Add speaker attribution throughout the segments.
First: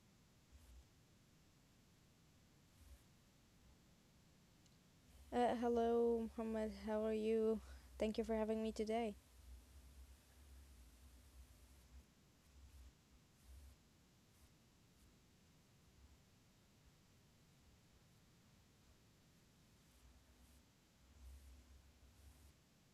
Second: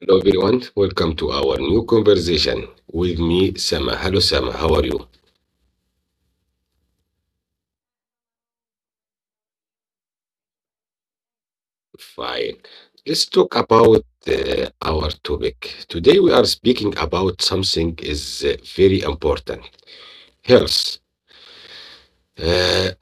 Speaker 1: Hello everyone, welcome to our new conversation with me, Sama. Hello Sama, how are you?
Speaker 2: Hello, Muhammad. How are you? Thank you for having me today.
Speaker 1: Fine. Let's talk about our topic. Today we are speaking about something is very important, health. Uh,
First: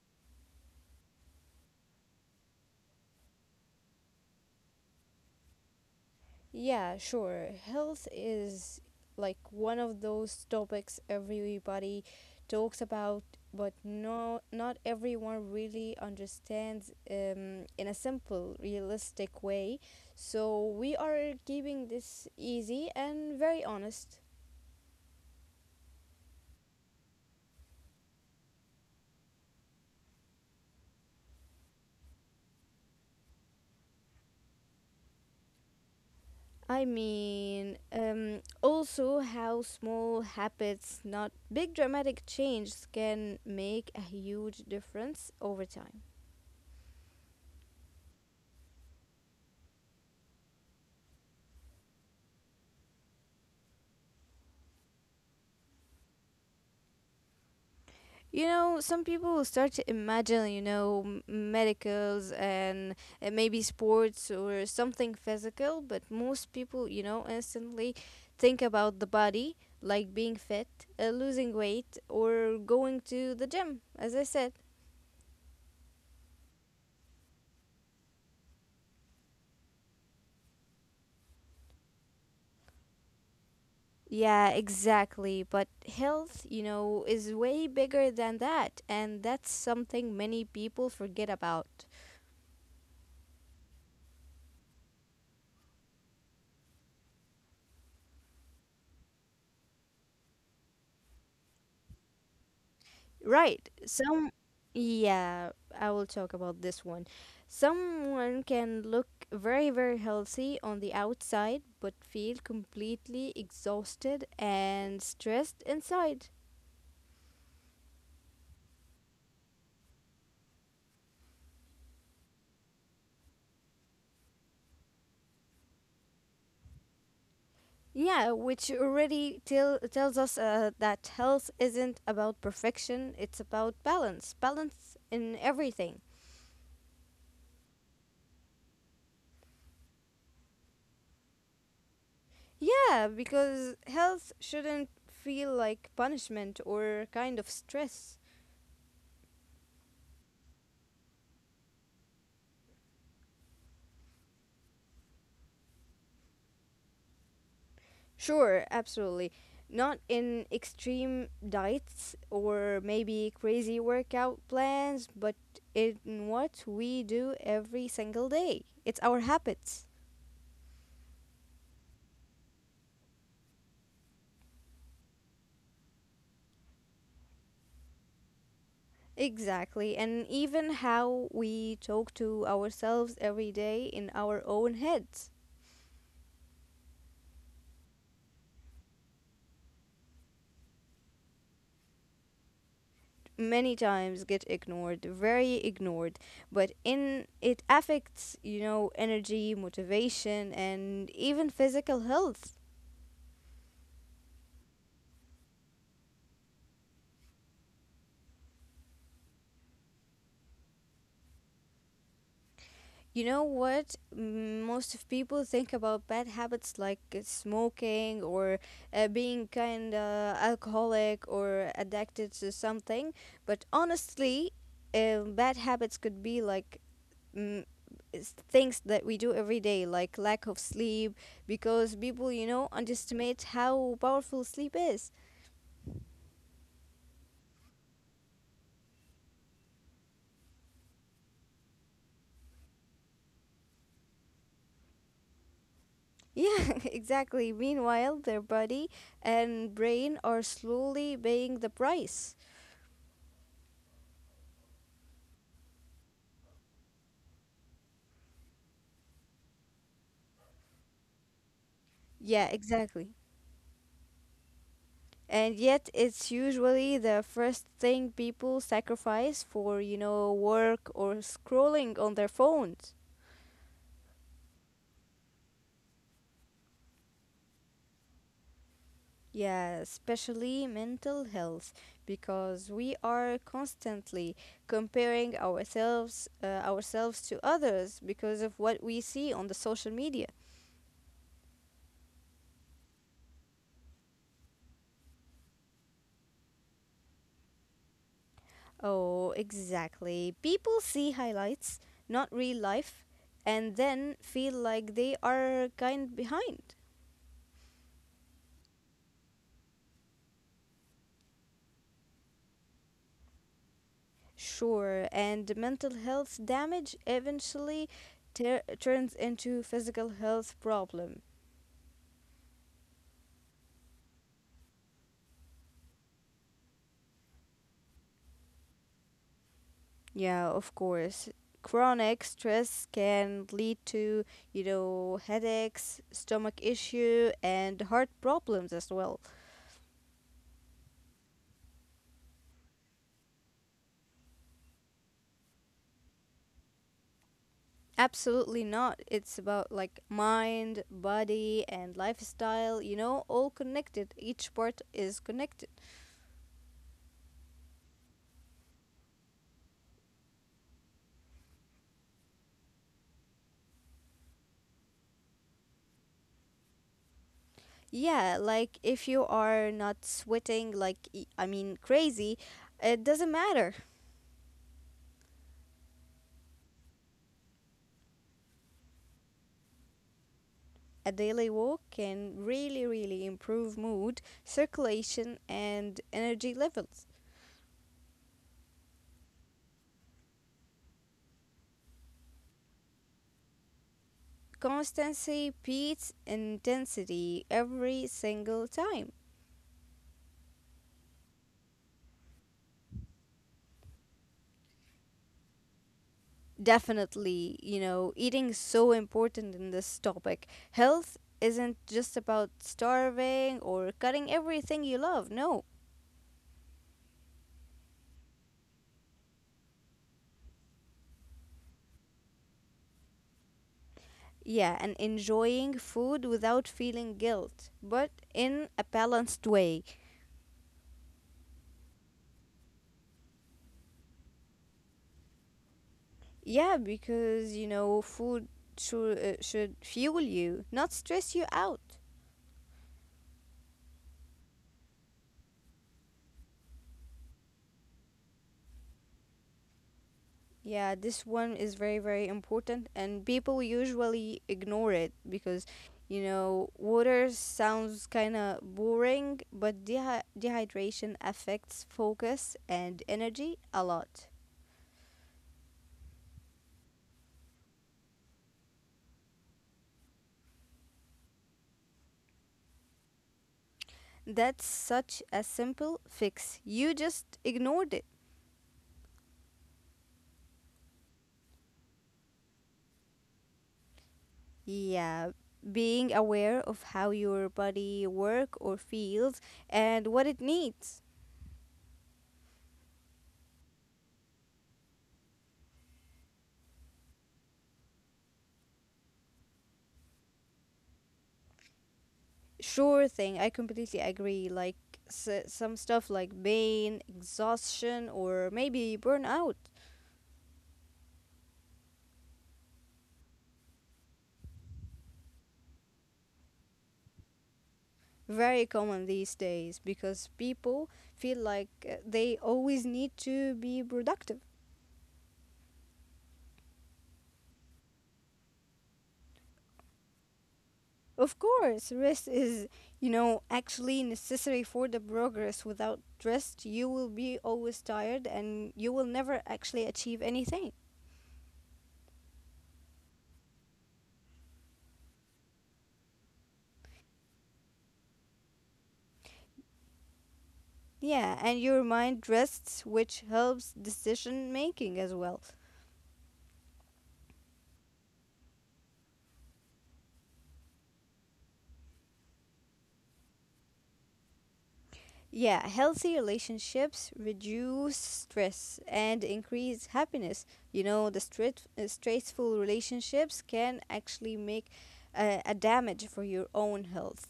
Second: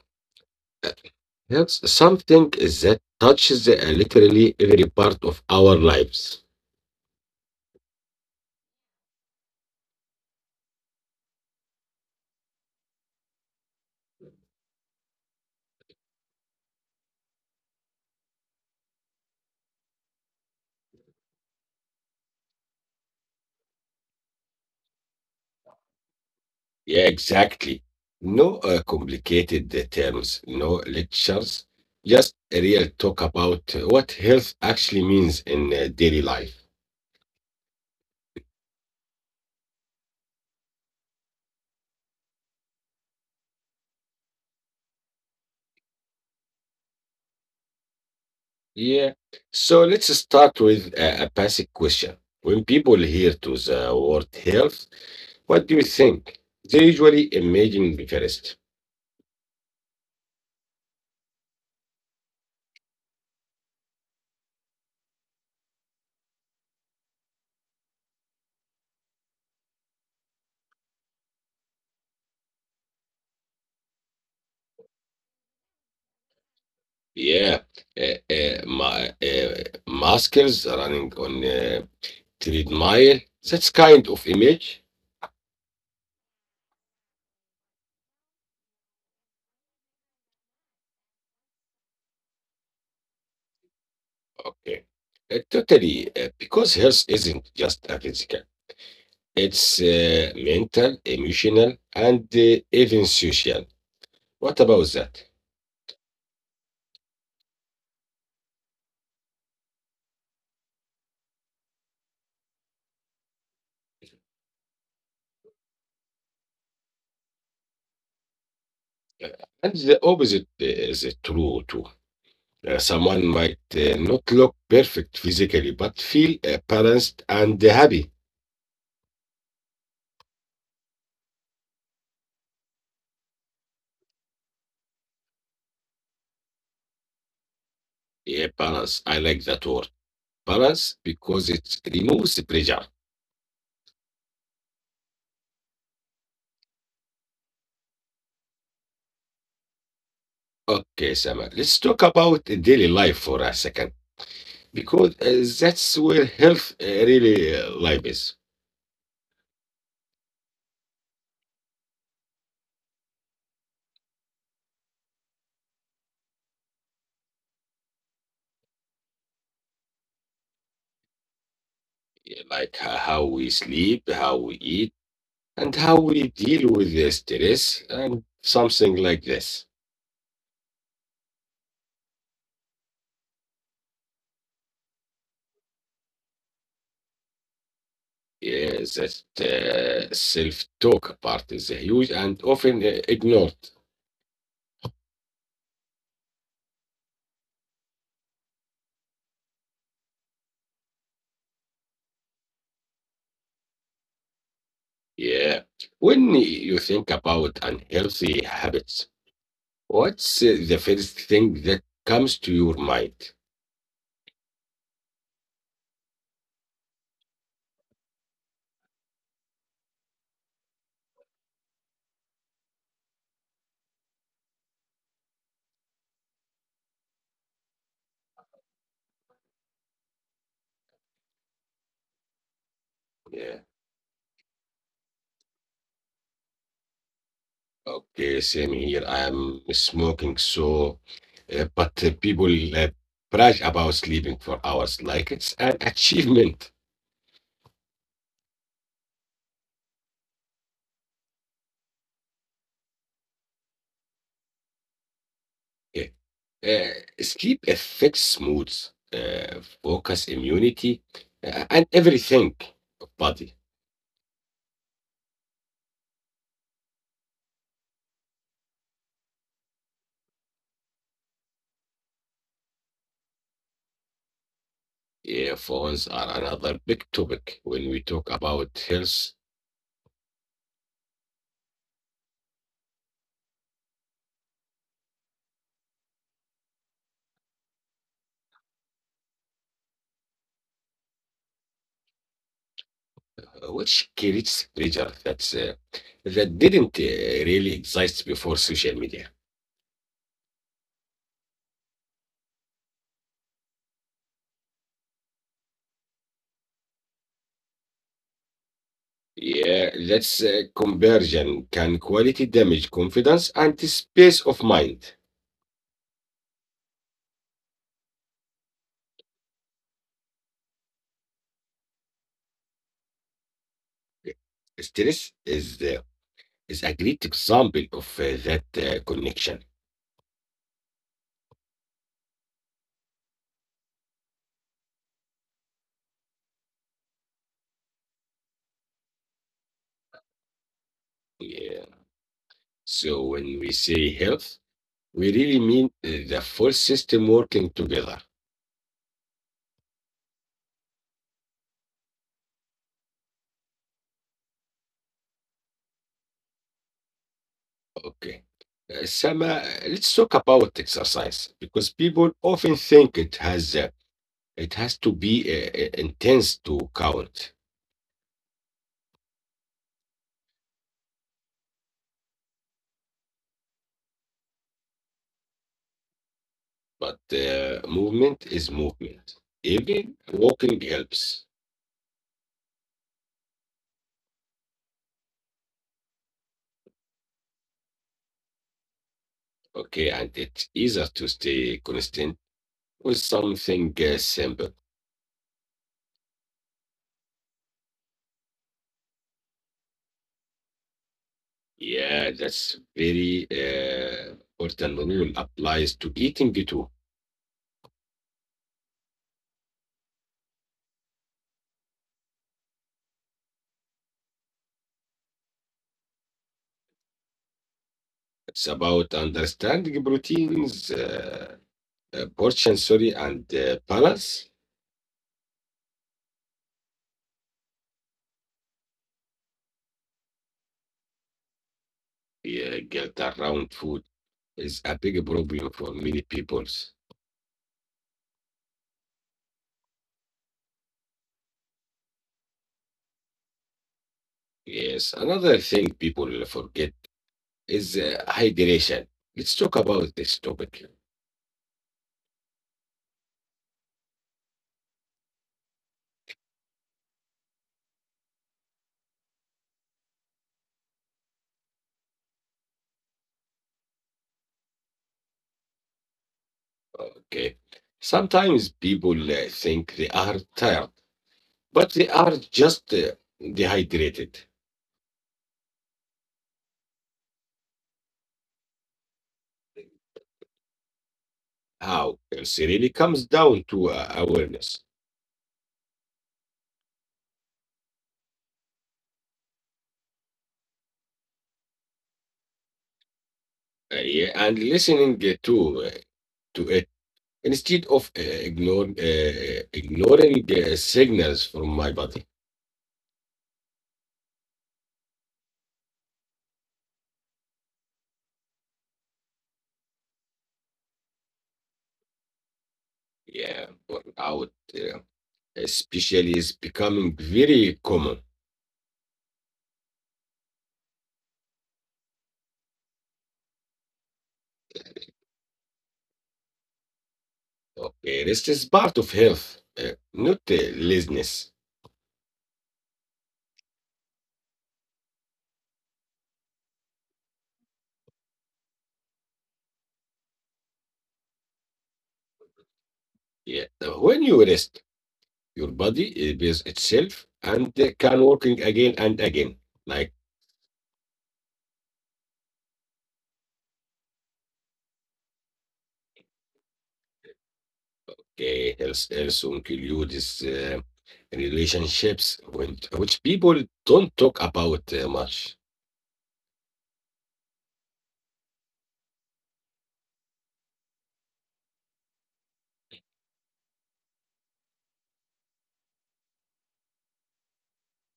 Speaker 1: Yes, something that touches literally every part of our lives.
Speaker 2: Yeah, sure. Health is like one of those topics everybody talks about, but no, not everyone really understands in a simple, realistic way. So we are keeping this easy and very honest.
Speaker 1: Yeah, exactly. No complicated terms, no lectures, just a real talk about what health actually means in daily life.
Speaker 2: I mean, also how small habits, not big dramatic changes, can make a huge difference over time.
Speaker 1: Yeah. So let's start with a basic question. When people hear to the word health, what do you think? They usually imagine the first.
Speaker 2: You know, some people start to imagine, you know, medicals and maybe sports or something physical, but most people, you know, instantly think about the body, like being fit, losing weight, or going to the gym, as I said.
Speaker 1: Yeah, ma maskers running on treadmill. That's kind of image.
Speaker 2: Yeah, exactly. But health, you know, is way bigger than that. And that's something many people forget about.
Speaker 1: Okay, totally. Because health isn't just a physical; it's mental, emotional, and even social. What
Speaker 2: Right.
Speaker 1: about that?
Speaker 2: Yeah, I will talk about this one. Someone can look very, very healthy on the outside, but feel completely exhausted and stressed inside.
Speaker 1: And the opposite is true too. Someone might not look perfect physically, but feel balanced and happy.
Speaker 2: Yeah, which already tells us that health isn't about perfection, it's about balance. Balance in everything.
Speaker 1: Yeah, balance. I like that word. Balance because it removes the pressure.
Speaker 2: Yeah, because health shouldn't feel like punishment or kind of stress.
Speaker 1: Okay, Sama, let's talk about daily life for a second because that's where health really life is.
Speaker 2: Sure, absolutely. Not in extreme diets or maybe crazy workout plans, but in what we do every single day. It's our habits.
Speaker 1: Yeah, like how we sleep, how we eat, and how we deal with the stress and something like this.
Speaker 2: Exactly. And even how we talk to ourselves every day in our own heads.
Speaker 1: Yeah, that self-talk part is huge and often ignored.
Speaker 2: Many times get ignored, very ignored, but in it affects, you know, energy, motivation and even physical health.
Speaker 1: Yeah. When you think about unhealthy habits, what's the first thing that comes to your mind?
Speaker 2: You know what? Most of people think about bad habits like smoking or being kind of alcoholic or addicted to something, but honestly, bad habits could be like mm, things that we do every day, like lack of sleep, because people, you know,
Speaker 1: Yeah.
Speaker 2: underestimate how powerful sleep is.
Speaker 1: Okay, same here. I'm smoking, so but people uh, brag about sleeping for hours like it's an achievement.
Speaker 2: Yeah, exactly. Meanwhile, their body and brain are slowly paying the price.
Speaker 1: Yeah. Sleep affects moods, focus, immunity, and everything of
Speaker 2: Yeah,
Speaker 1: body.
Speaker 2: exactly. And yet, it's usually the first thing people sacrifice for, you know, work or scrolling on their phones.
Speaker 1: Yeah, phones are another big topic when we talk about health.
Speaker 2: Yeah, especially mental health, because we are constantly comparing ourselves to others because of what we see on the social media.
Speaker 1: Which creates pressure that's that didn't really exist before social media.
Speaker 2: Oh, exactly. People see highlights, not real life, and then feel like they are kind behind.
Speaker 1: Yeah, that's conversion can quality damage confidence and space of mind.
Speaker 2: Sure, and mental health damage eventually turns into physical health problem.
Speaker 1: Stress is the is a great example of that connection.
Speaker 2: Yeah, of course. Chronic stress can lead to, you know, headaches, stomach issue, and heart problems as well.
Speaker 1: Yeah. So when we say health, we really mean the full system working together.
Speaker 2: Absolutely not. It's about like mind, body, and lifestyle, you know, all connected. Each part is connected.
Speaker 1: Okay. Sama, let's talk about exercise because people often think it has to be intense to count,
Speaker 2: Yeah, like if you are not sweating, like, I mean, crazy, it doesn't matter.
Speaker 1: but movement is movement. Even walking helps.
Speaker 2: A daily walk can really, really improve mood, circulation, and energy levels.
Speaker 1: Okay, and it's easier to stay consistent with something simple.
Speaker 2: Constancy beats intensity every single time.
Speaker 1: Yeah, that's very important rule applies to eating too.
Speaker 2: Definitely, you know, eating is so important in this topic. Health isn't just about starving or cutting everything you love, no.
Speaker 1: It's about understanding proteins, portion, sorry, and balance.
Speaker 2: Yeah, and enjoying food without feeling guilt, but in a balanced way.
Speaker 1: Yeah, get around food is a big problem for many people.
Speaker 2: Yeah, because, you know, food should fuel you, not stress you out.
Speaker 1: Yes, another thing people forget is hydration. Let's talk about this topic.
Speaker 2: Yeah, this one is very, very important, and people usually ignore it because, you know, water sounds kind of boring, but dehydration affects focus and energy a lot.
Speaker 1: Okay. Sometimes people think they are tired, but they are just dehydrated.
Speaker 2: That's such a simple fix. You just ignored it.
Speaker 1: How? It really comes down to awareness
Speaker 2: Yeah, being aware of how your body work or feels and what it needs.
Speaker 1: yeah, and listening uh, to it instead of ignoring signals from my body.
Speaker 2: Sure thing, I completely agree. Like some stuff like pain, exhaustion, or maybe burnout,
Speaker 1: Yeah, burnout, especially, is becoming very common.
Speaker 2: very common these days because people feel like they always need to be productive.
Speaker 1: Okay, rest is part of health, not laziness.
Speaker 2: Of course, rest is, you know, actually necessary for the progress. Without rest, you will be always tired and you will never actually achieve anything.
Speaker 1: Yeah, when you rest, your body repair itself and can working again and again. Like
Speaker 2: Yeah, and your mind rests, which helps decision making as well.
Speaker 1: health, also includes relationships, which people don't talk about much.
Speaker 2: Yeah, healthy relationships reduce stress and increase happiness. You know, the stressful relationships can actually make a damage for your own health.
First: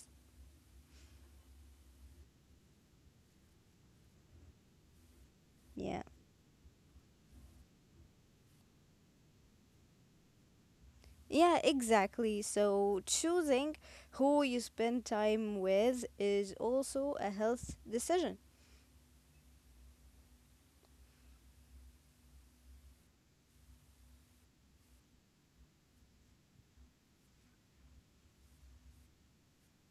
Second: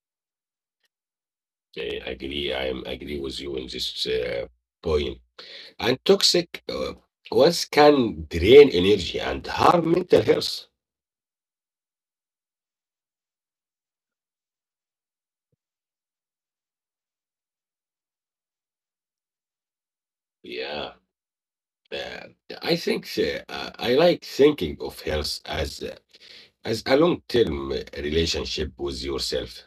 Speaker 1: Eh, I agree. I am agree with you on this point. And
Speaker 2: Yeah.
Speaker 1: toxic ones can drain energy and harm mental health.
Speaker 2: Yeah, exactly. So choosing who you spend time with is also a health decision.
Speaker 1: Yeah, uh, I think I like thinking of health as a long term relationship with yourself.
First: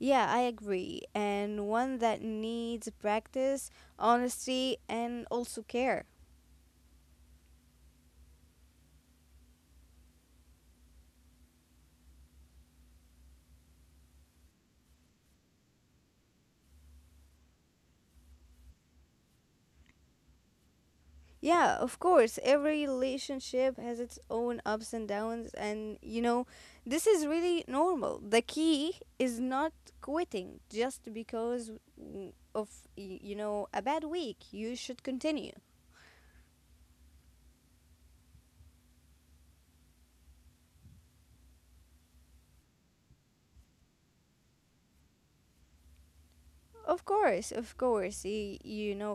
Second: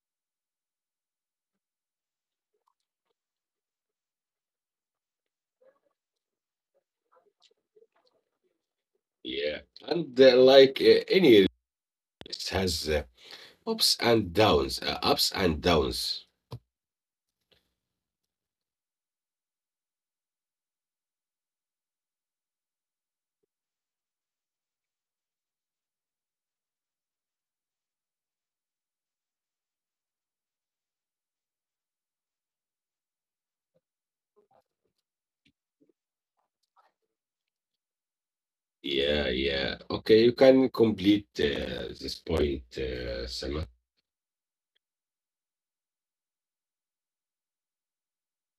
Speaker 2: Yeah, I agree. And one that needs practice, honesty, and also care.
Speaker 1: Yeah, and like any it has ups and downs.
Speaker 2: Yeah, of course. Every relationship has its own ups and downs, and you know, this is really normal. The key is not quitting just because of a bad week. You should continue.
Speaker 1: Yeah, yeah. Okay, you can complete this point, Sama.
Speaker 2: Of course, of course. You know,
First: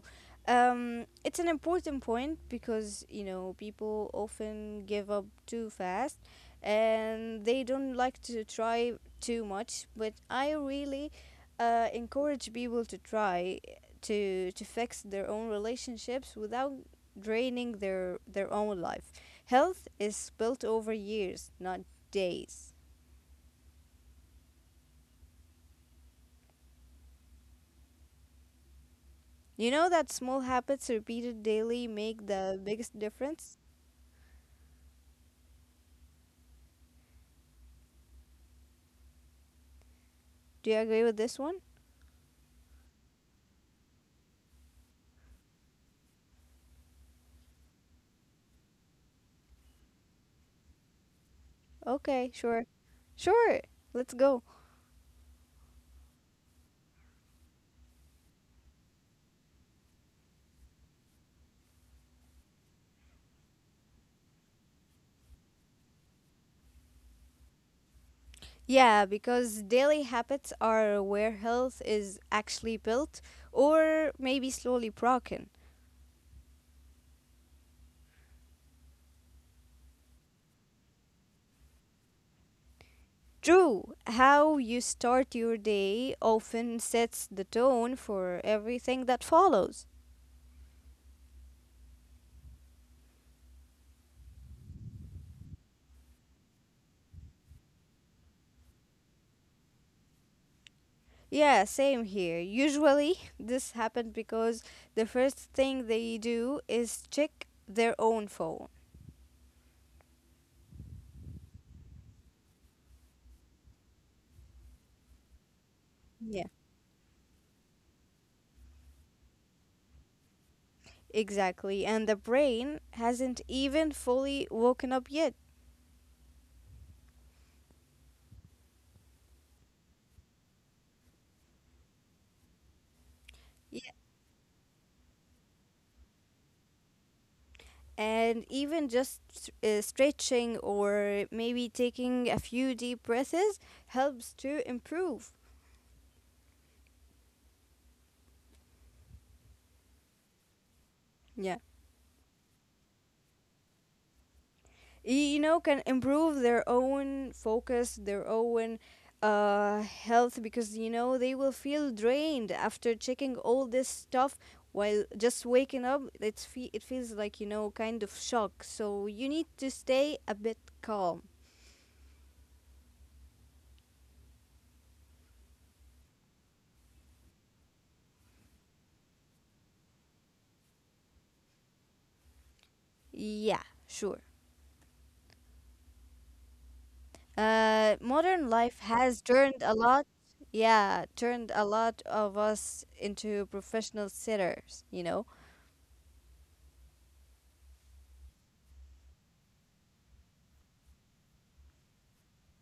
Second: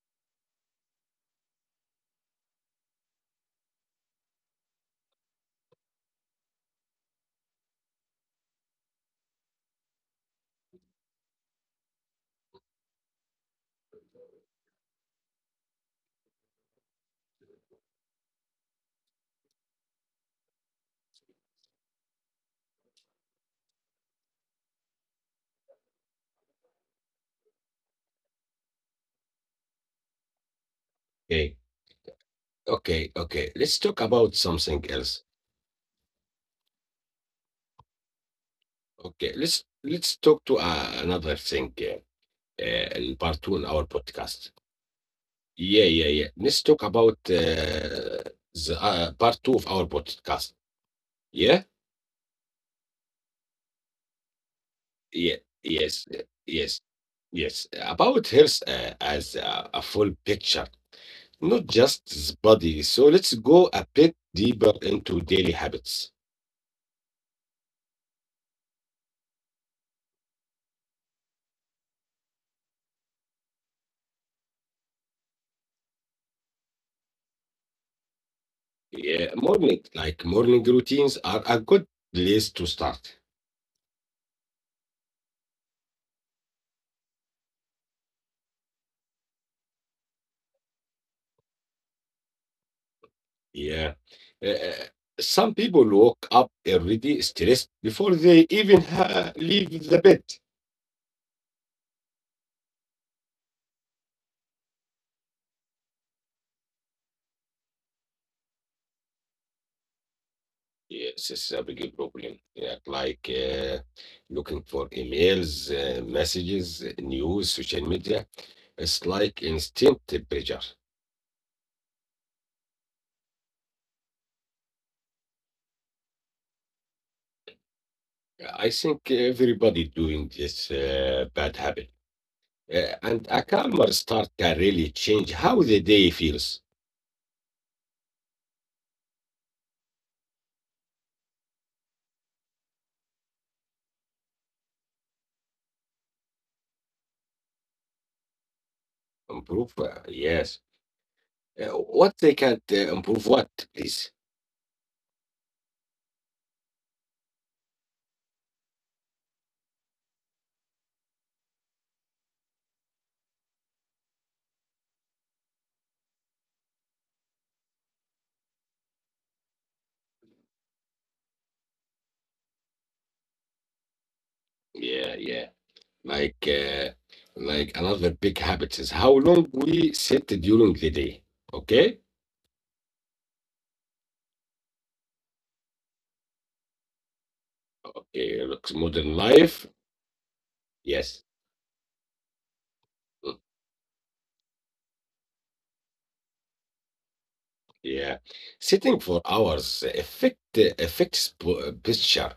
Speaker 2: it's an important point because, you know, people often give up too fast and they don't like to try too much. But I really encourage people to try to fix their own relationships without draining their own life. Health is built over years, not days. You know that small habits repeated daily
Speaker 1: Okay,
Speaker 2: make the biggest
Speaker 1: okay,
Speaker 2: difference?
Speaker 1: okay. Let's talk about something else. Okay, let's
Speaker 2: Do you
Speaker 1: talk
Speaker 2: agree
Speaker 1: to
Speaker 2: with this one?
Speaker 1: another thing. Yeah. In part two in our podcast. Yeah, yeah, yeah. Let's talk about the part two of our podcast. Yeah,
Speaker 2: Okay, sure. Sure. Let's go.
Speaker 1: yeah, yes, uh, yes, yes. About health as a full picture, not just the body. So let's go a bit deeper into daily habits.
Speaker 2: Yeah, because daily habits are where health is actually built or maybe slowly broken.
Speaker 1: Yeah, morning, like morning routines, are a good place to start.
Speaker 2: True, how you start your day often sets the tone for everything that follows.
Speaker 1: Yeah. Uh, some people woke up already stressed before they even leave the bed.
Speaker 2: Yeah, same here. Usually, this happens because the first thing they do is check their own phone.
Speaker 1: Yes, it's a big problem. Yeah, like looking for emails, messages, news, social media. It's like instant pressure.
Speaker 2: Exactly. And the brain hasn't even fully woken up yet.
Speaker 1: I think everybody doing this bad habit.
Speaker 2: Yeah,
Speaker 1: And a calmer start can really change how the day feels.
Speaker 2: and even just stretching or maybe taking a few deep breaths helps to improve.
Speaker 1: Improve, yes.
Speaker 2: Yeah.
Speaker 1: What they can't improve, what, please?
Speaker 2: You know, can improve their own focus, their own health because, you know, they will feel drained after checking all this stuff while just waking up. It feels like, you know, kind of shock. So you need to stay a bit calm.
Speaker 1: Yeah, yeah. Like uh, like another big habit is how long we sit during the day. Okay?
Speaker 2: Yeah, sure. Modern life
Speaker 1: Okay, looks
Speaker 2: has turned
Speaker 1: modern
Speaker 2: a lot,
Speaker 1: life.
Speaker 2: yeah, turned a
Speaker 1: Yes.
Speaker 2: lot of us into
Speaker 1: Mm,
Speaker 2: professional sitters, you know,
Speaker 1: yeah. Sitting for hours affects posture,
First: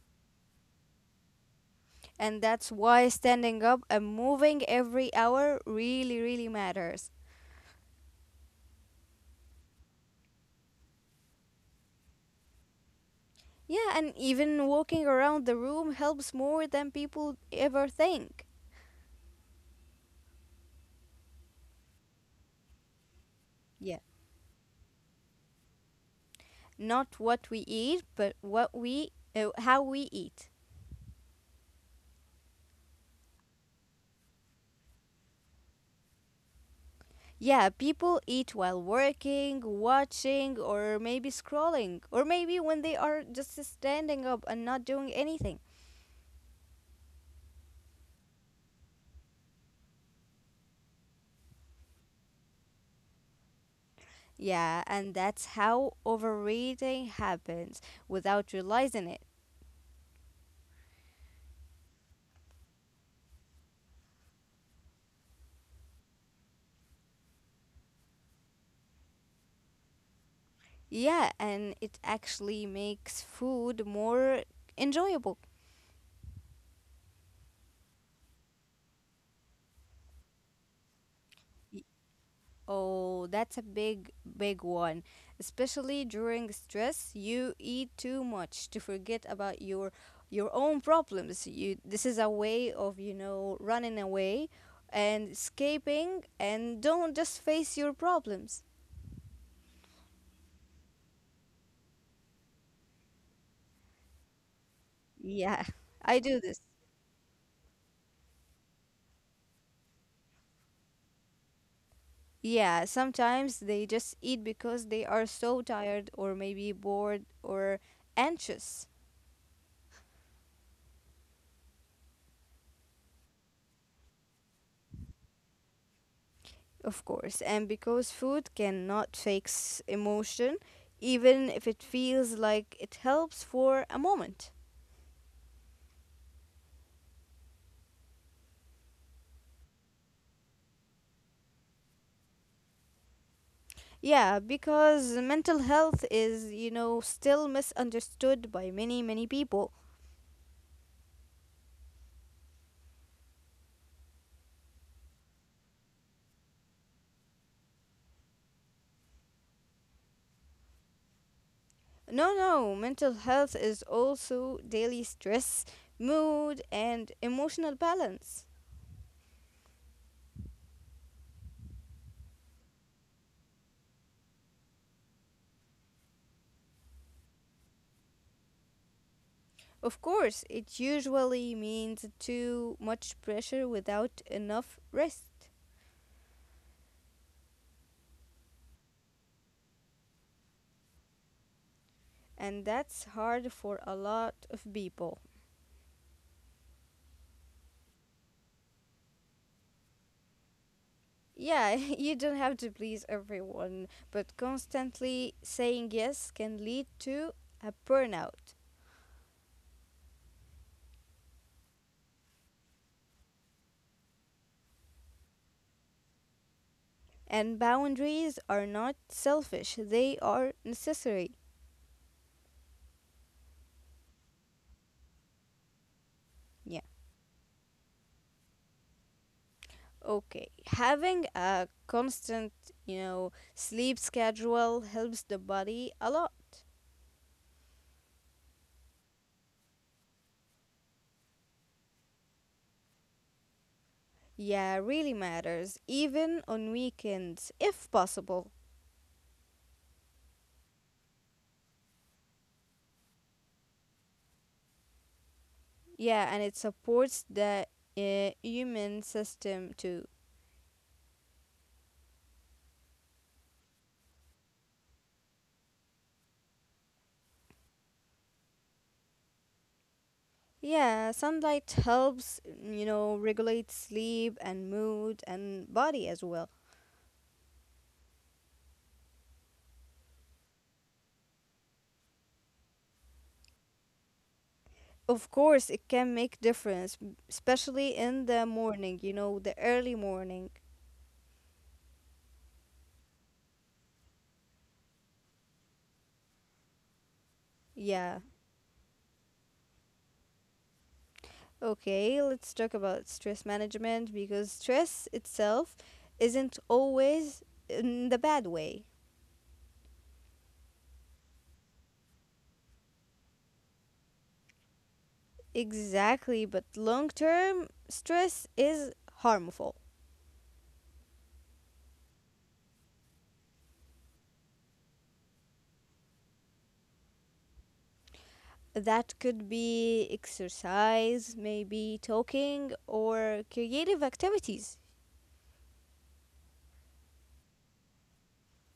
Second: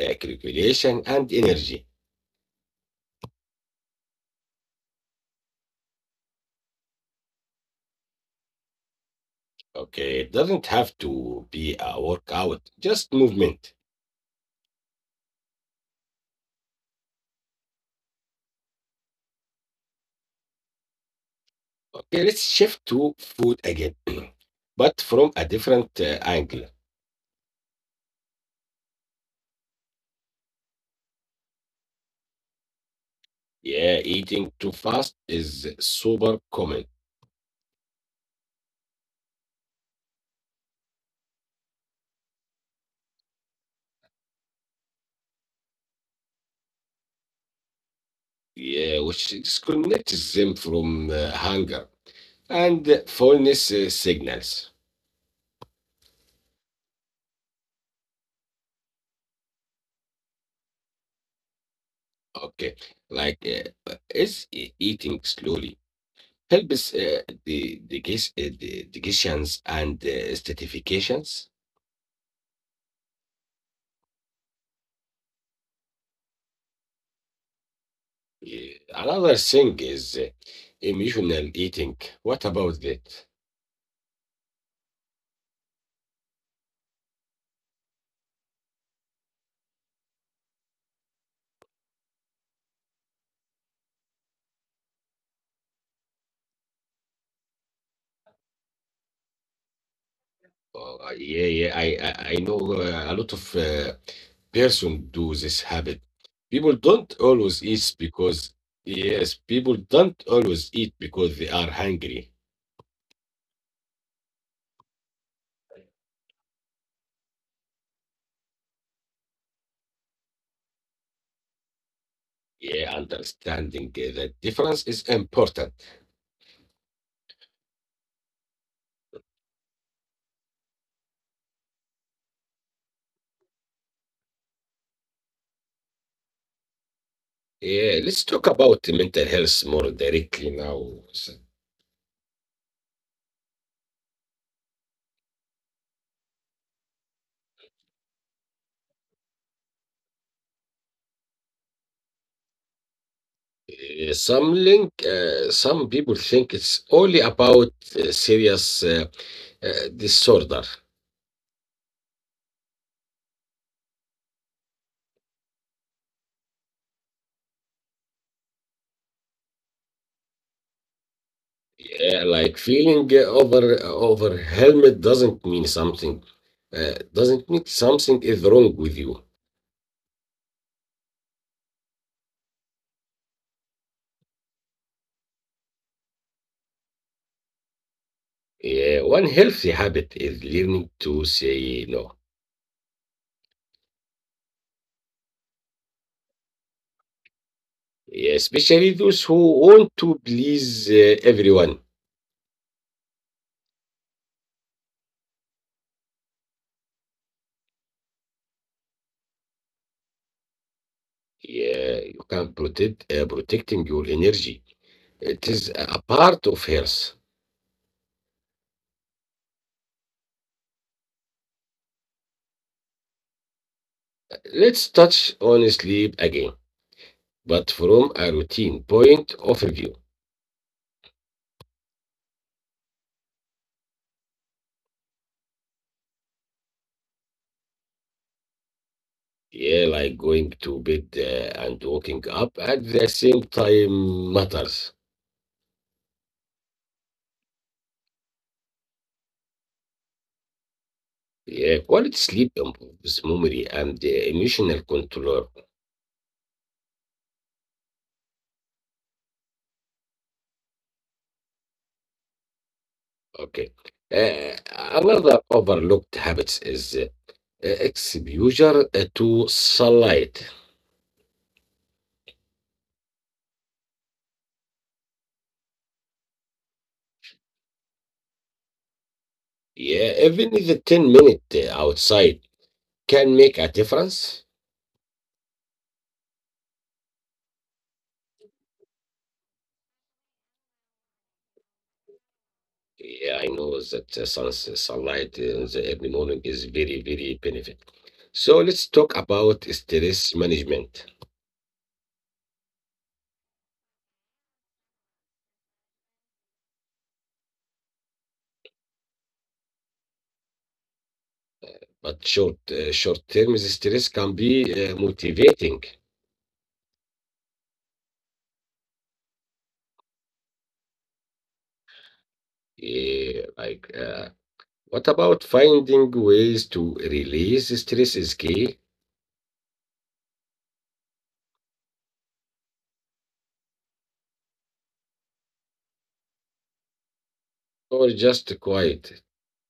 Speaker 1: calculation, and energy.
Speaker 2: and that's why standing up and moving every hour really, really matters.
Speaker 1: Okay, it doesn't have to be a workout, just movement.
Speaker 2: Yeah, and even walking around the room helps more than people ever think.
Speaker 1: Okay, let's shift to food again,
Speaker 2: Yeah,
Speaker 1: but from a different angle.
Speaker 2: not what we eat, but how we eat.
Speaker 1: Yeah, eating too fast is super common.
Speaker 2: Yeah, people eat while working, watching, or maybe scrolling, or maybe when they are just standing up and not doing anything.
Speaker 1: Yeah, which disconnects them from hunger and fullness signals.
Speaker 2: Yeah, and that's how overeating happens without realizing it.
Speaker 1: Okay, like eating slowly helps the digestions and stratifications.
Speaker 2: Yeah, and it actually makes food more enjoyable.
Speaker 1: Yeah. Another thing is emotional eating. What about that?
Speaker 2: Oh, that's a big, big one. Especially during stress, you eat too much to forget about your own problems. You this is a way of, you know, running away and escaping and don't just face your problems.
Speaker 1: Yeah, yeah. I know a lot of person do this habit.
Speaker 2: Yeah, I
Speaker 1: People
Speaker 2: do
Speaker 1: don't
Speaker 2: this.
Speaker 1: always eat because Yes, people don't always eat because they are hungry.
Speaker 2: Yeah, sometimes they just eat because they are so tired or maybe bored or anxious.
Speaker 1: Yeah, understanding that difference is important.
Speaker 2: Of course, and because food cannot fix emotion, even if it feels like it helps for a moment.
Speaker 1: Yeah, let's talk about mental health more directly now. So,
Speaker 2: Yeah, because mental health is, you know, still misunderstood by many, many people.
Speaker 1: some people think it's only about serious uh, disorder.
Speaker 2: No, no, mental health is also daily stress, mood, and emotional balance.
Speaker 1: Yeah, like feeling overwhelmed doesn't mean something is wrong with you.
Speaker 2: Of course, it usually means too much pressure without enough rest,
Speaker 1: Yeah, one healthy habit is learning to say no.
Speaker 2: and that's hard for a lot of people.
Speaker 1: Yeah, especially those who want to please everyone.
Speaker 2: Yeah, you don't have to please everyone, but constantly saying yes can lead to a burnout.
Speaker 1: Yeah, you can protect protecting your energy. It is a part of health.
Speaker 2: And boundaries are not selfish, they are necessary.
Speaker 1: Let's touch on sleep again,
Speaker 2: Yeah.
Speaker 1: but from a routine point of view.
Speaker 2: Okay. Having a constant, you know, sleep schedule helps the body a lot.
Speaker 1: Yeah, like going to bed and waking up at the same time matters.
Speaker 2: Yeah, really matters, even on weekends, if possible.
Speaker 1: Yeah, quality sleep improves memory and emotional control.
Speaker 2: Yeah, and it supports the human system too.
Speaker 1: Okay. Uh, Another overlooked habits is exposure to sunlight.
Speaker 2: Yeah, sunlight helps, you know, regulate sleep and mood and body as well.
Speaker 1: Yeah, even the 10 minute outside can make a difference.
Speaker 2: Of course, it can make difference, especially in the morning, you know, the early morning.
Speaker 1: Yeah, I know that suns sunlight in the early morning is very, very benefit. So let's talk
Speaker 2: Yeah.
Speaker 1: about stress management.
Speaker 2: Okay, let's talk about stress management because stress itself isn't always in the bad way.
Speaker 1: But short-term stress can be motivating.
Speaker 2: Exactly, but long-term stress is harmful.
Speaker 1: Eh, like, uh, what about finding ways to release stress is key,
Speaker 2: That could be exercise, maybe talking, or creative activities.
Speaker 1: or just quiet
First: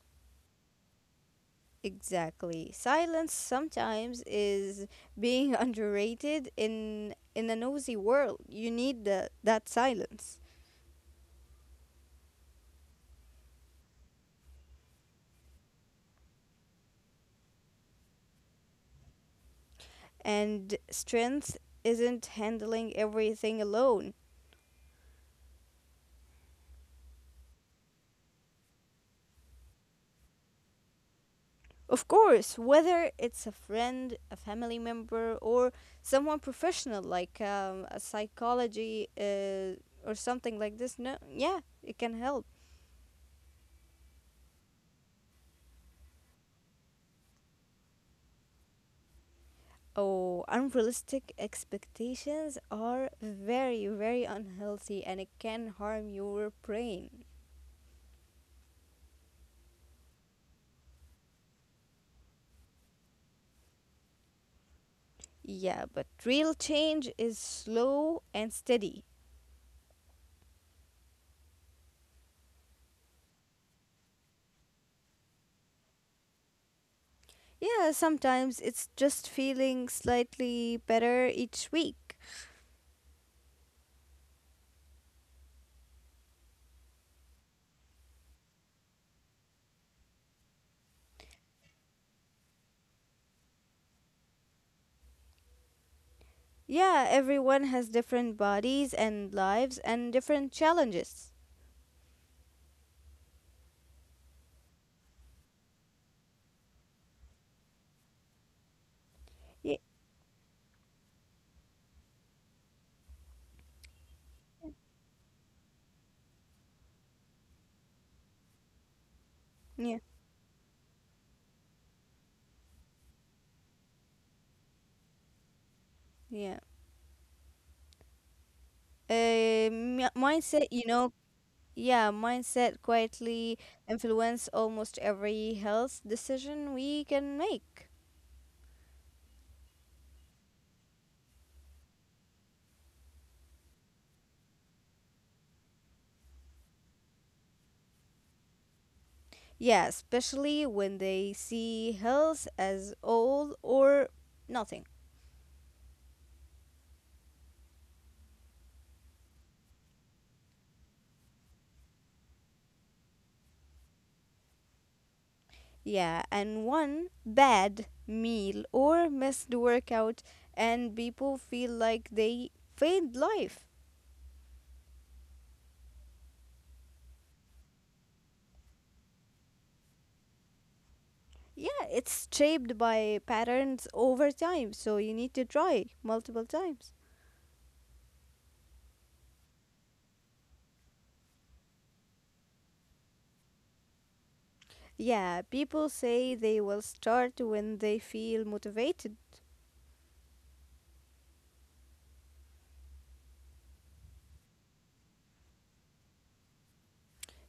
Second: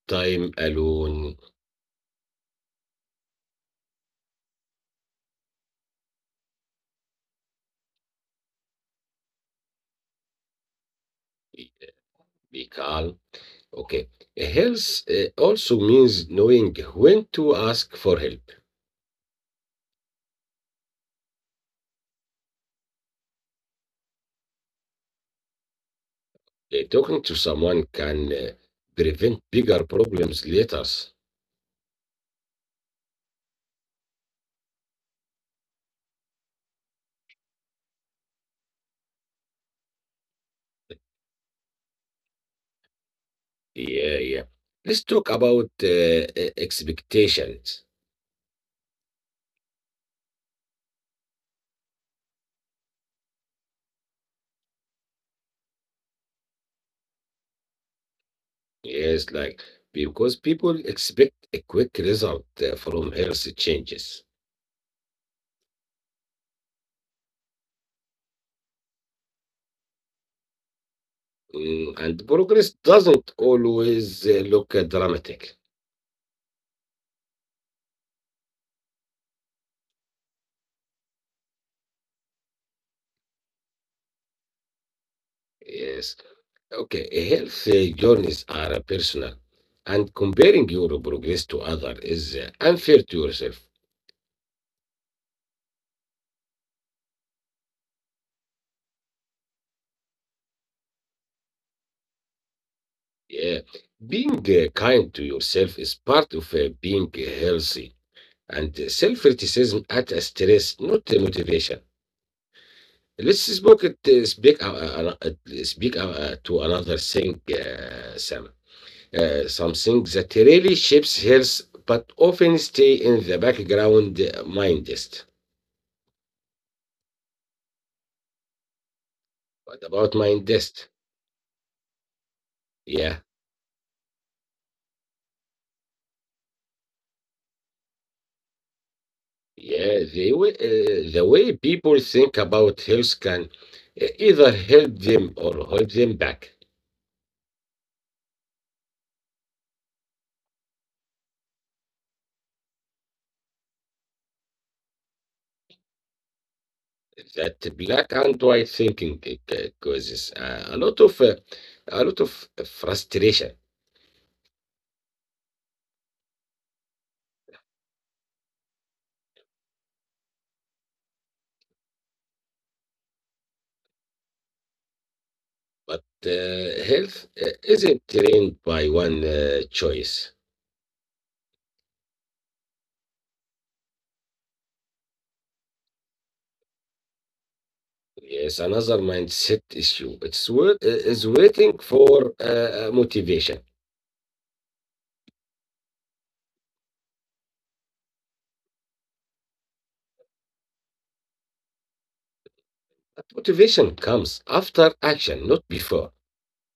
Speaker 1: time alone,
Speaker 2: Exactly. Silence sometimes is being underrated in a nosy world. You need that silence.
Speaker 1: be be calm. Okay. Health also means knowing when to ask for help.
Speaker 2: And strength isn't handling everything alone.
Speaker 1: Talking to someone can prevent bigger problems later.
Speaker 2: Of course, whether it's a friend, a family member, or someone professional like a psychology or something like this, no, yeah, it can help.
Speaker 1: Yeah, yeah. Let's talk about expectations.
Speaker 2: Oh, unrealistic expectations are very, very unhealthy and it can harm your brain.
Speaker 1: Yes, like because people expect a quick result from health changes.
Speaker 2: Yeah, but real change is slow and steady.
Speaker 1: Mm, and progress doesn't always look dramatic.
Speaker 2: Yeah, sometimes it's just feeling slightly better each week.
Speaker 1: Yes, okay, health journeys are personal, and comparing your progress to others is unfair to yourself.
Speaker 2: Yeah, everyone has different bodies and lives and different challenges.
Speaker 1: Yeah, being kind to yourself is part of being healthy, and
Speaker 2: Yeah,
Speaker 1: self criticism at a stress, not a motivation. Let's speak it, speak speak to another thing, Sam.
Speaker 2: yeah,
Speaker 1: Something that really shapes health, but often stay in the background. Mindest.
Speaker 2: yeah. Um,
Speaker 1: What about
Speaker 2: mindset, you know,
Speaker 1: mindest?
Speaker 2: Yeah, mindset quietly
Speaker 1: Yeah,
Speaker 2: influence almost every health decision we can make.
Speaker 1: yeah. The way people think about health can either help them or hold them back.
Speaker 2: Yeah, especially when they see health as all or nothing.
Speaker 1: That black and white thinking causes a lot of frustration.
Speaker 2: Yeah, and one bad meal or missed workout, and people feel like they failed life.
Speaker 1: But health isn't trained by one choice.
Speaker 2: Yeah, it's shaped by patterns over time, so you need to try multiple times.
Speaker 1: Yes, another mindset issue. It's waiting for motivation.
Speaker 2: Yeah, people say they will start when they feel motivated.
Speaker 1: But motivation comes after action, not before.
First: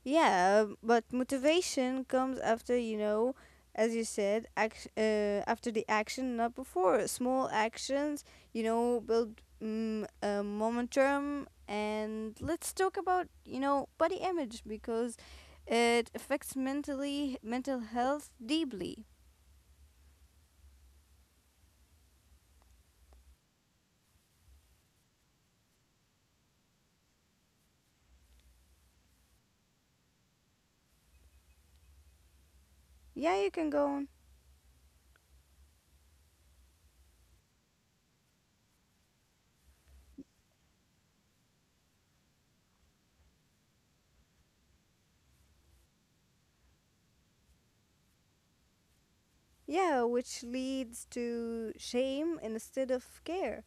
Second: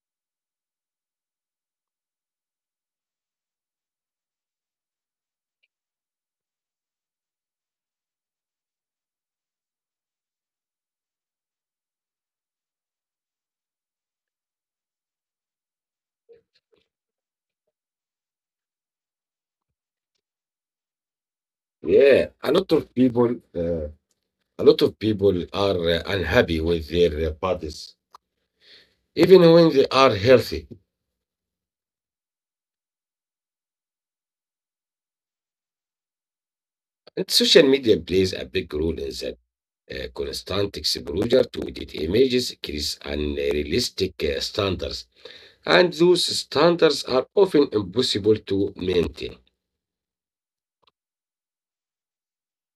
Speaker 2: Yeah, but motivation comes after, you know, as you said, after the action, not before. Small actions, you know, build momentum. And let's talk about, you know, body image because it affects mental health deeply.
Speaker 1: Yeah, uh, a lot of people are unhappy with their bodies, even when they are healthy.
Speaker 2: Yeah, you can go on.
Speaker 1: And social media plays a big role in that. Constant exposure to edit images creates unrealistic standards. And those standards are often impossible to maintain.
Speaker 2: Yeah, which leads to shame instead of care.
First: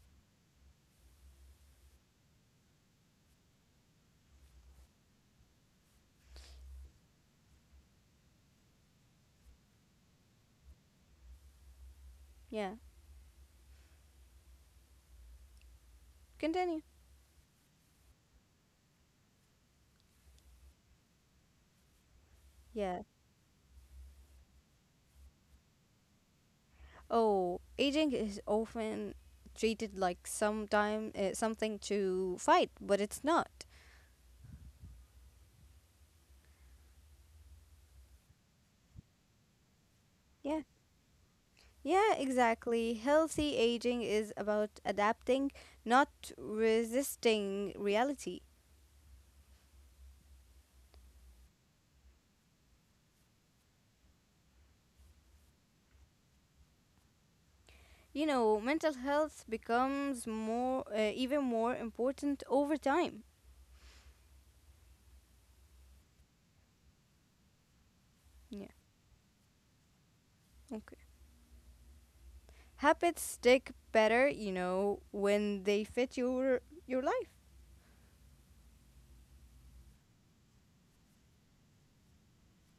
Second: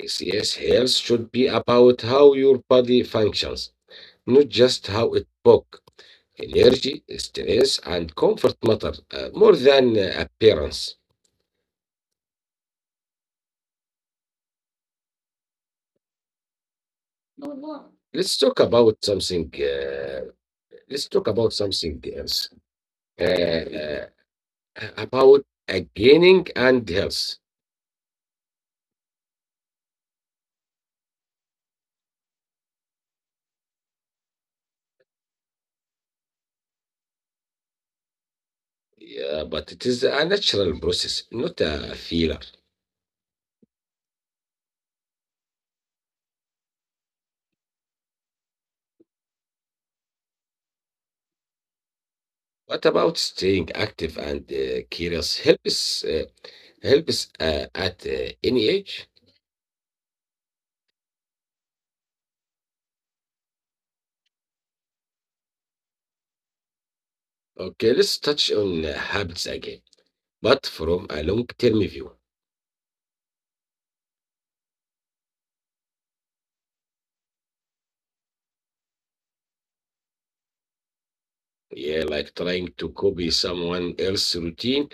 Speaker 1: Yes, yes, health should be about how your body functions, not just how it works. Energy, stress, and comfort matter more than appearance.
Speaker 2: Yeah, continue.
Speaker 1: Let's talk about something. Let's talk about something else. Uh,
Speaker 2: Yeah.
Speaker 1: uh, about gaining and health.
Speaker 2: Oh, aging is often treated like sometime something to fight, but it's not.
Speaker 1: Yeah, but it is a natural process, not
Speaker 2: Yeah.
Speaker 1: a filler.
Speaker 2: Yeah, exactly. Healthy aging is about adapting, not resisting reality.
Speaker 1: What about staying active and curious? Helps us, help at any age.
Speaker 2: You know, mental health becomes more even more important over time.
Speaker 1: Okay, let's touch on habits again,
Speaker 2: Yeah.
Speaker 1: but from a long-term view.
Speaker 2: Okay. Habits stick better, you know, when they fit your life.
Speaker 1: Yeah, like trying to copy someone else's routine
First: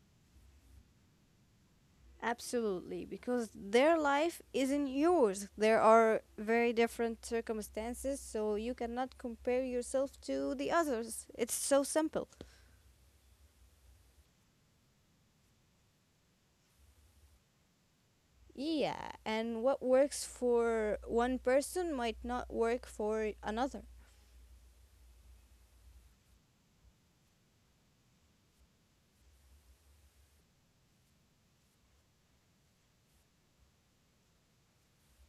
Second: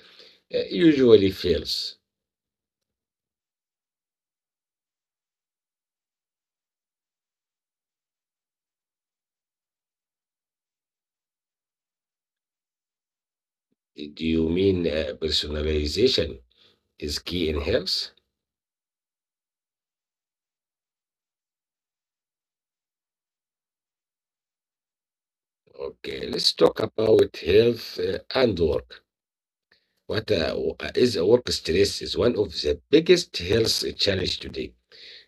Speaker 1: uh, usually fails.
Speaker 2: Absolutely, because their life isn't yours. There are very different circumstances, so you cannot compare yourself to the others. It's so simple.
Speaker 1: Do you mean personalization is key in health?
Speaker 2: Yeah, and what works for one person might not work for another.
Speaker 1: Okay, let's talk about health and work. What is a Work stress is one of the biggest health challenge today.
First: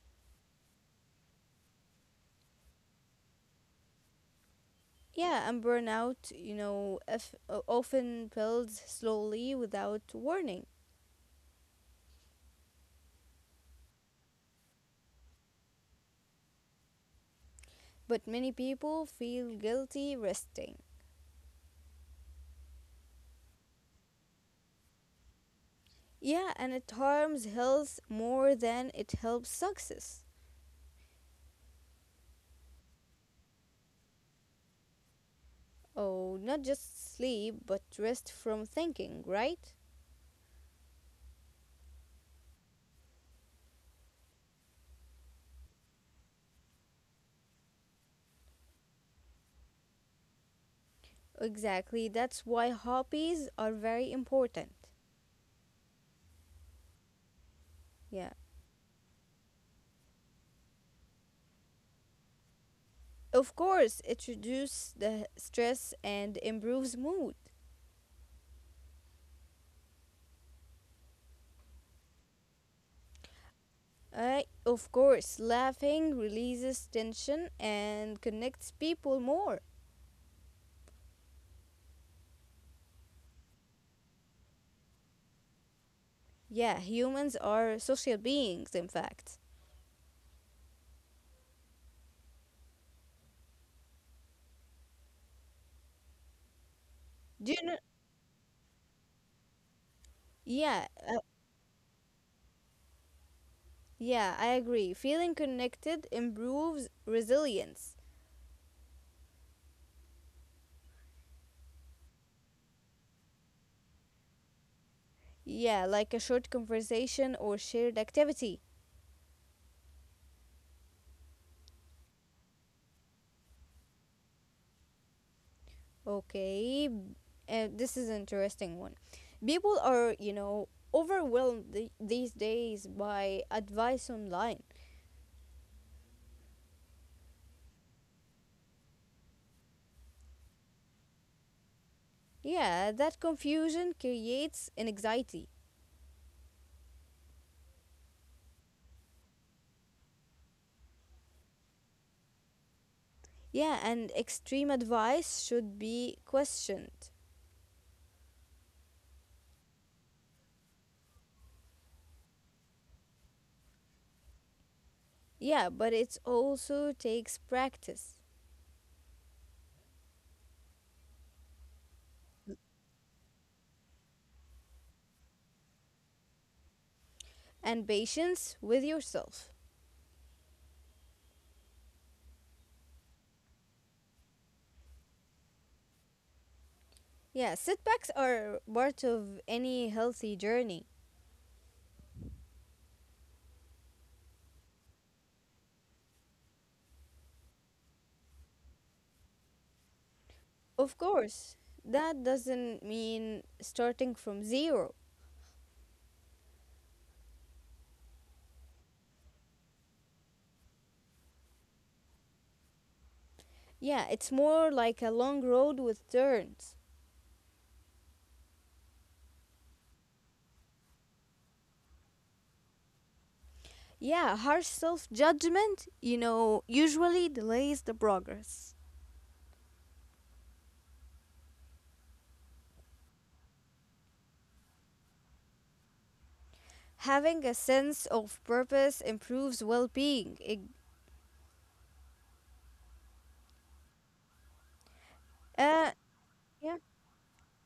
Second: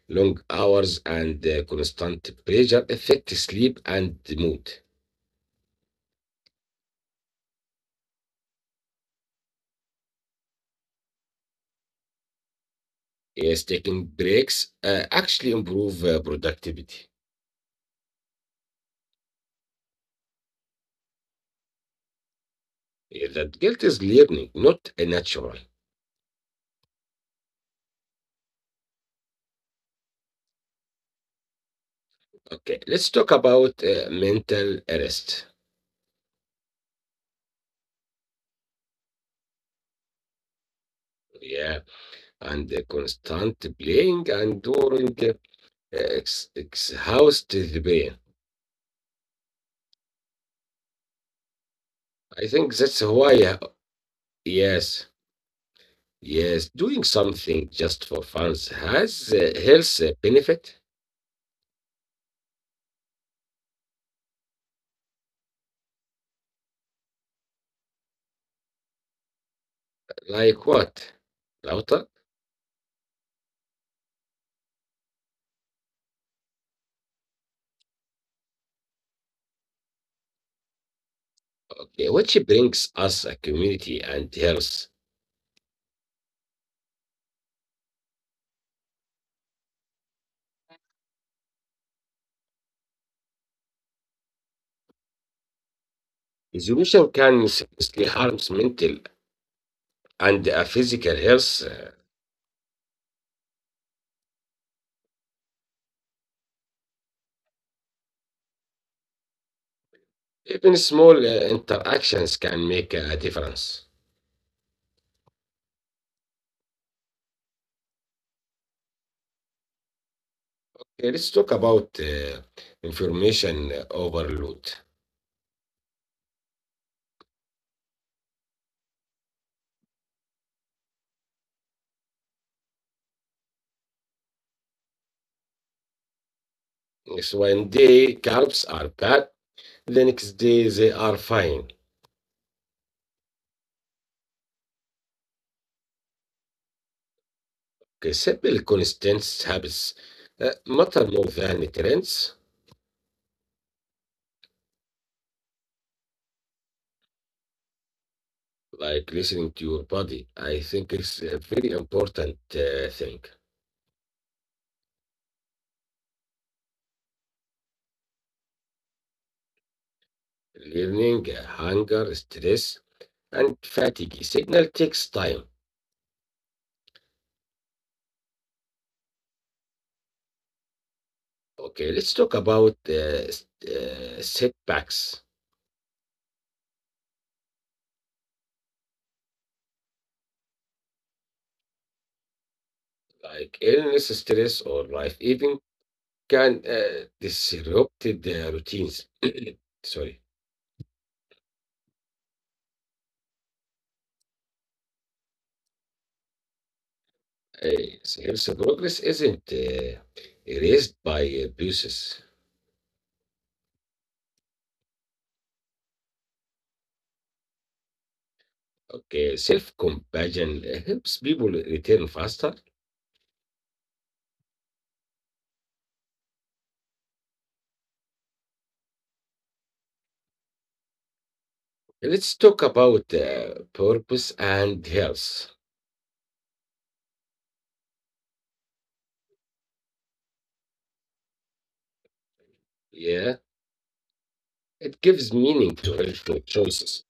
Speaker 1: Long hours and constant pressure affect sleep and mood.
Speaker 2: Yeah, and burnout, you know, if, o- often builds slowly without warning,
Speaker 1: Yes, taking breaks actually improve productivity.
Speaker 2: but many people feel guilty resting.
Speaker 1: Yeah, that guilt is learning, not a natural.
Speaker 2: Yeah, and it harms health more than it helps success.
Speaker 1: Okay, let's talk about mental rest.
Speaker 2: Oh, not just sleep, but rest from thinking, right?
Speaker 1: Yeah, and the constant playing and during exhaust the brain.
Speaker 2: Exactly. That's why hobbies are very important.
Speaker 1: I think that's why, yes,
Speaker 2: Yeah.
Speaker 1: yes, doing something just for fun has a health benefit.
Speaker 2: Of course, it reduces the stress and improves mood.
Speaker 1: Like what? Lauta?
Speaker 2: Of course, laughing releases tension and connects people more.
Speaker 1: Okay, which brings us a community and health.
Speaker 2: Yeah, humans are social beings, in fact. Do you know?
Speaker 1: Isolation can seriously harm mental
Speaker 2: Yeah,
Speaker 1: and physical health.
Speaker 2: yeah, I agree. Feeling connected improves resilience.
Speaker 1: Even small interactions can make a difference.
Speaker 2: Yeah, like a short conversation or shared activity.
Speaker 1: Okay, let's talk about information overload.
Speaker 2: Okay, this is an interesting one. People are, you know, overwhelmed these days by advice online.
Speaker 1: So one day carbs are bad, the next day they are fine.
Speaker 2: Yeah, that confusion creates an anxiety.
Speaker 1: Okay, simple consistent habits matter more than trends,
Speaker 2: Yeah, and extreme advice should be questioned.
Speaker 1: like listening to your body. I think it's a very important thing.
Speaker 2: Yeah, but it also takes practice
Speaker 1: Learning, hunger, stress, and fatigue signal takes time.
Speaker 2: and patience with yourself.
Speaker 1: Okay, let's talk about setbacks
Speaker 2: Yeah, setbacks are part of any healthy journey.
Speaker 1: like illness, stress, or life even can disrupt the routines.
Speaker 2: Of
Speaker 1: Sorry,
Speaker 2: course, that doesn't mean starting from zero.
Speaker 1: health progress isn't erased by abuses.
Speaker 2: Yeah, it's more like a long road with turns.
Speaker 1: Okay, self-compassion helps people return faster.
Speaker 2: Yeah, harsh self judgment, you know, usually delays the progress.
Speaker 1: Let's talk about purpose and health.
Speaker 2: Having a sense of purpose improves well being.
Speaker 1: Yeah, it gives
Speaker 2: Uh,
Speaker 1: meaning to
Speaker 2: yeah,
Speaker 1: healthful choices.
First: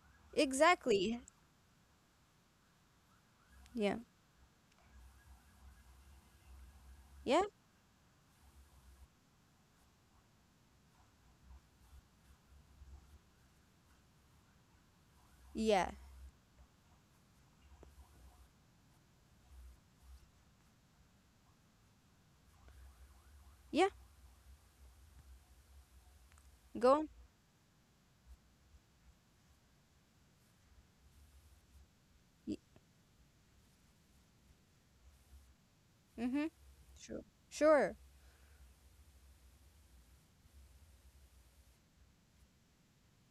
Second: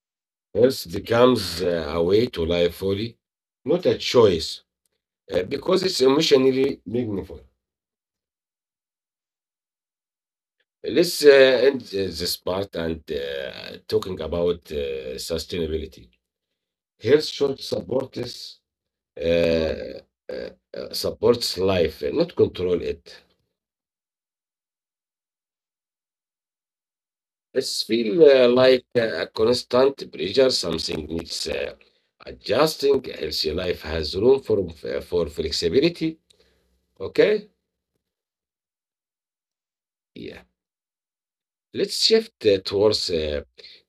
Speaker 1: Health
Speaker 2: exactly.
Speaker 1: becomes a way to live fully, not
Speaker 2: Yeah,
Speaker 1: a choice, because it's emotionally meaningful.
Speaker 2: yeah,
Speaker 1: Let's end this part and talking about sustainability.
Speaker 2: yeah,
Speaker 1: Health should support us, uh, uh, supports life, not control it.
Speaker 2: yeah. Go
Speaker 1: It's
Speaker 2: on.
Speaker 1: feel like a constant pressure, something needs adjusting. A healthy life has room for flexibility.
Speaker 2: Mm hmm.
Speaker 1: Okay,
Speaker 2: Sure. Sure.
Speaker 1: yeah. Let's shift towards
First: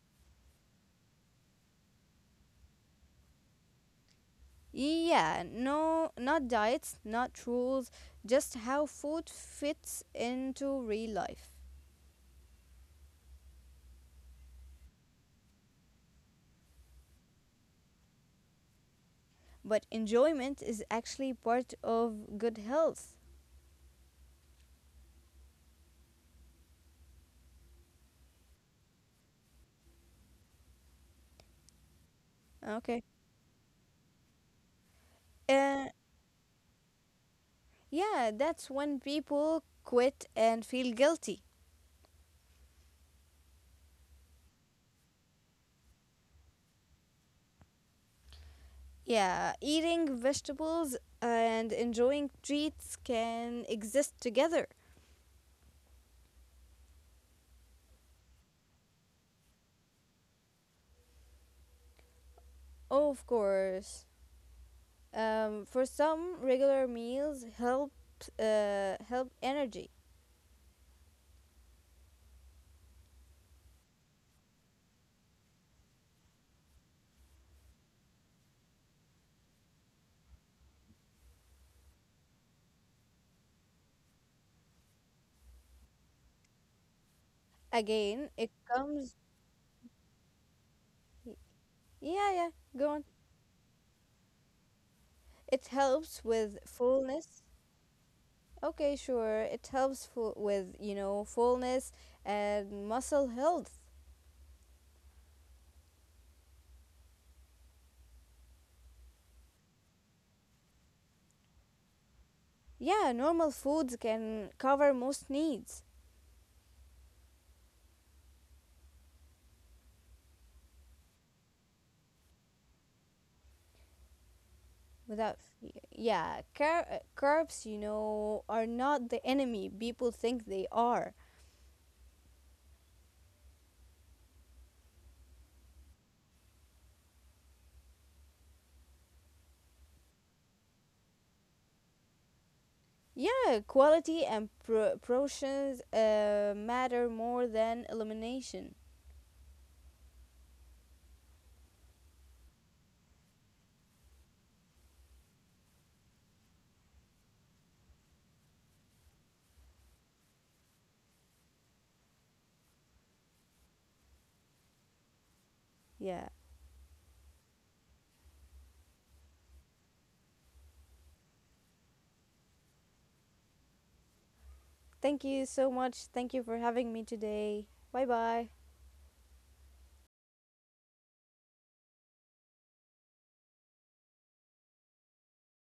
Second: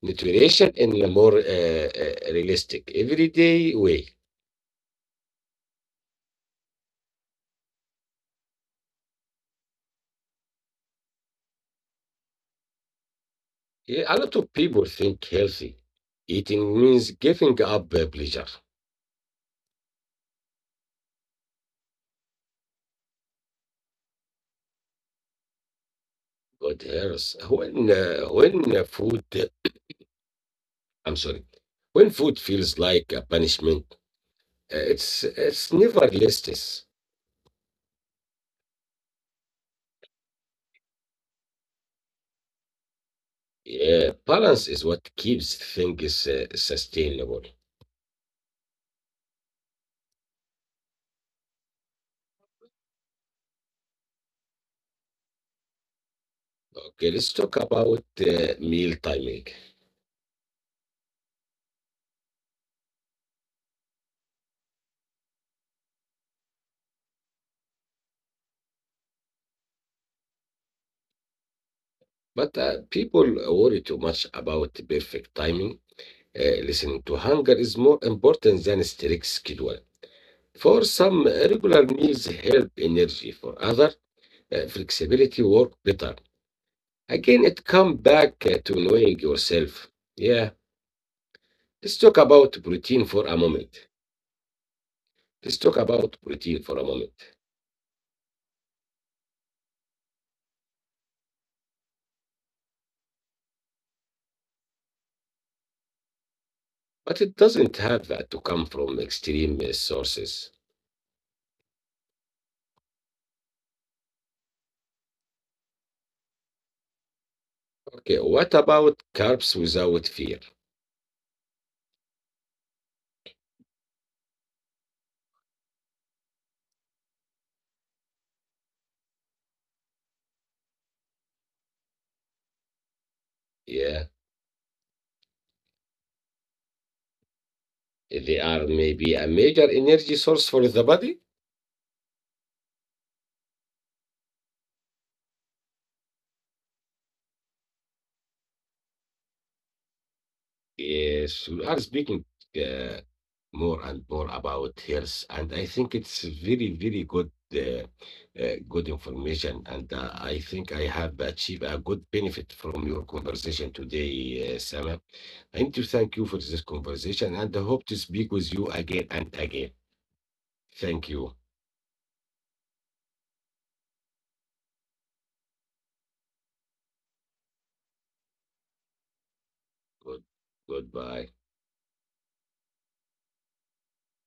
Speaker 1: nutrition in a more realistic, everyday way.
Speaker 2: Yeah, no, not diets, not rules, just how food fits into real life.
Speaker 1: Yeah, a lot of people think healthy eating means giving up pleasure.
Speaker 2: But enjoyment is actually part of good health.
Speaker 1: But health, when food, I'm sorry, When
Speaker 2: Okay.
Speaker 1: food feels like a punishment,
Speaker 2: Uh,
Speaker 1: It's never listless.
Speaker 2: yeah, that's when people quit and feel guilty.
Speaker 1: Balance is what keeps things sustainable.
Speaker 2: Yeah, eating vegetables and enjoying treats can exist together.
Speaker 1: Okay, let's talk about meal timing.
Speaker 2: Oh, of course. For some, regular meals help energy.
Speaker 1: But people worry too much about the perfect timing. Listening to hunger is more important than strict schedule. For some, regular meals help energy. For other, flexibility work better.
Speaker 2: Again,
Speaker 1: Again,
Speaker 2: it
Speaker 1: it comes
Speaker 2: comes.
Speaker 1: back to knowing yourself.
Speaker 2: y-
Speaker 1: Yeah,
Speaker 2: Yeah, yeah, go
Speaker 1: let's
Speaker 2: on.
Speaker 1: talk about protein for a moment.
Speaker 2: It helps
Speaker 1: Let's
Speaker 2: with
Speaker 1: talk about
Speaker 2: fullness.
Speaker 1: protein for a moment,
Speaker 2: Okay, sure. It helps with, you know, fullness and muscle health.
Speaker 1: But it doesn't have that to come from extreme sources.
Speaker 2: Yeah, normal foods can cover most needs
Speaker 1: Okay, what about carbs without fear?
Speaker 2: without. Yeah, carbs, you know, are not the enemy people think they are.
Speaker 1: Yeah, they are maybe a major energy source for the body.
Speaker 2: Yeah, quality and portions matter more than elimination.
Speaker 1: Yes, we are speaking uh, more and more about health, and I think it's very good, good information. And I think I have achieved a good benefit from your conversation
Speaker 2: Yeah.
Speaker 1: today, Sama. I need to thank you for this conversation, and I hope to speak with you again and again. Thank you.
Speaker 2: Thank you so much. Thank you for having me today. Bye bye.
Speaker 1: Good, goodbye.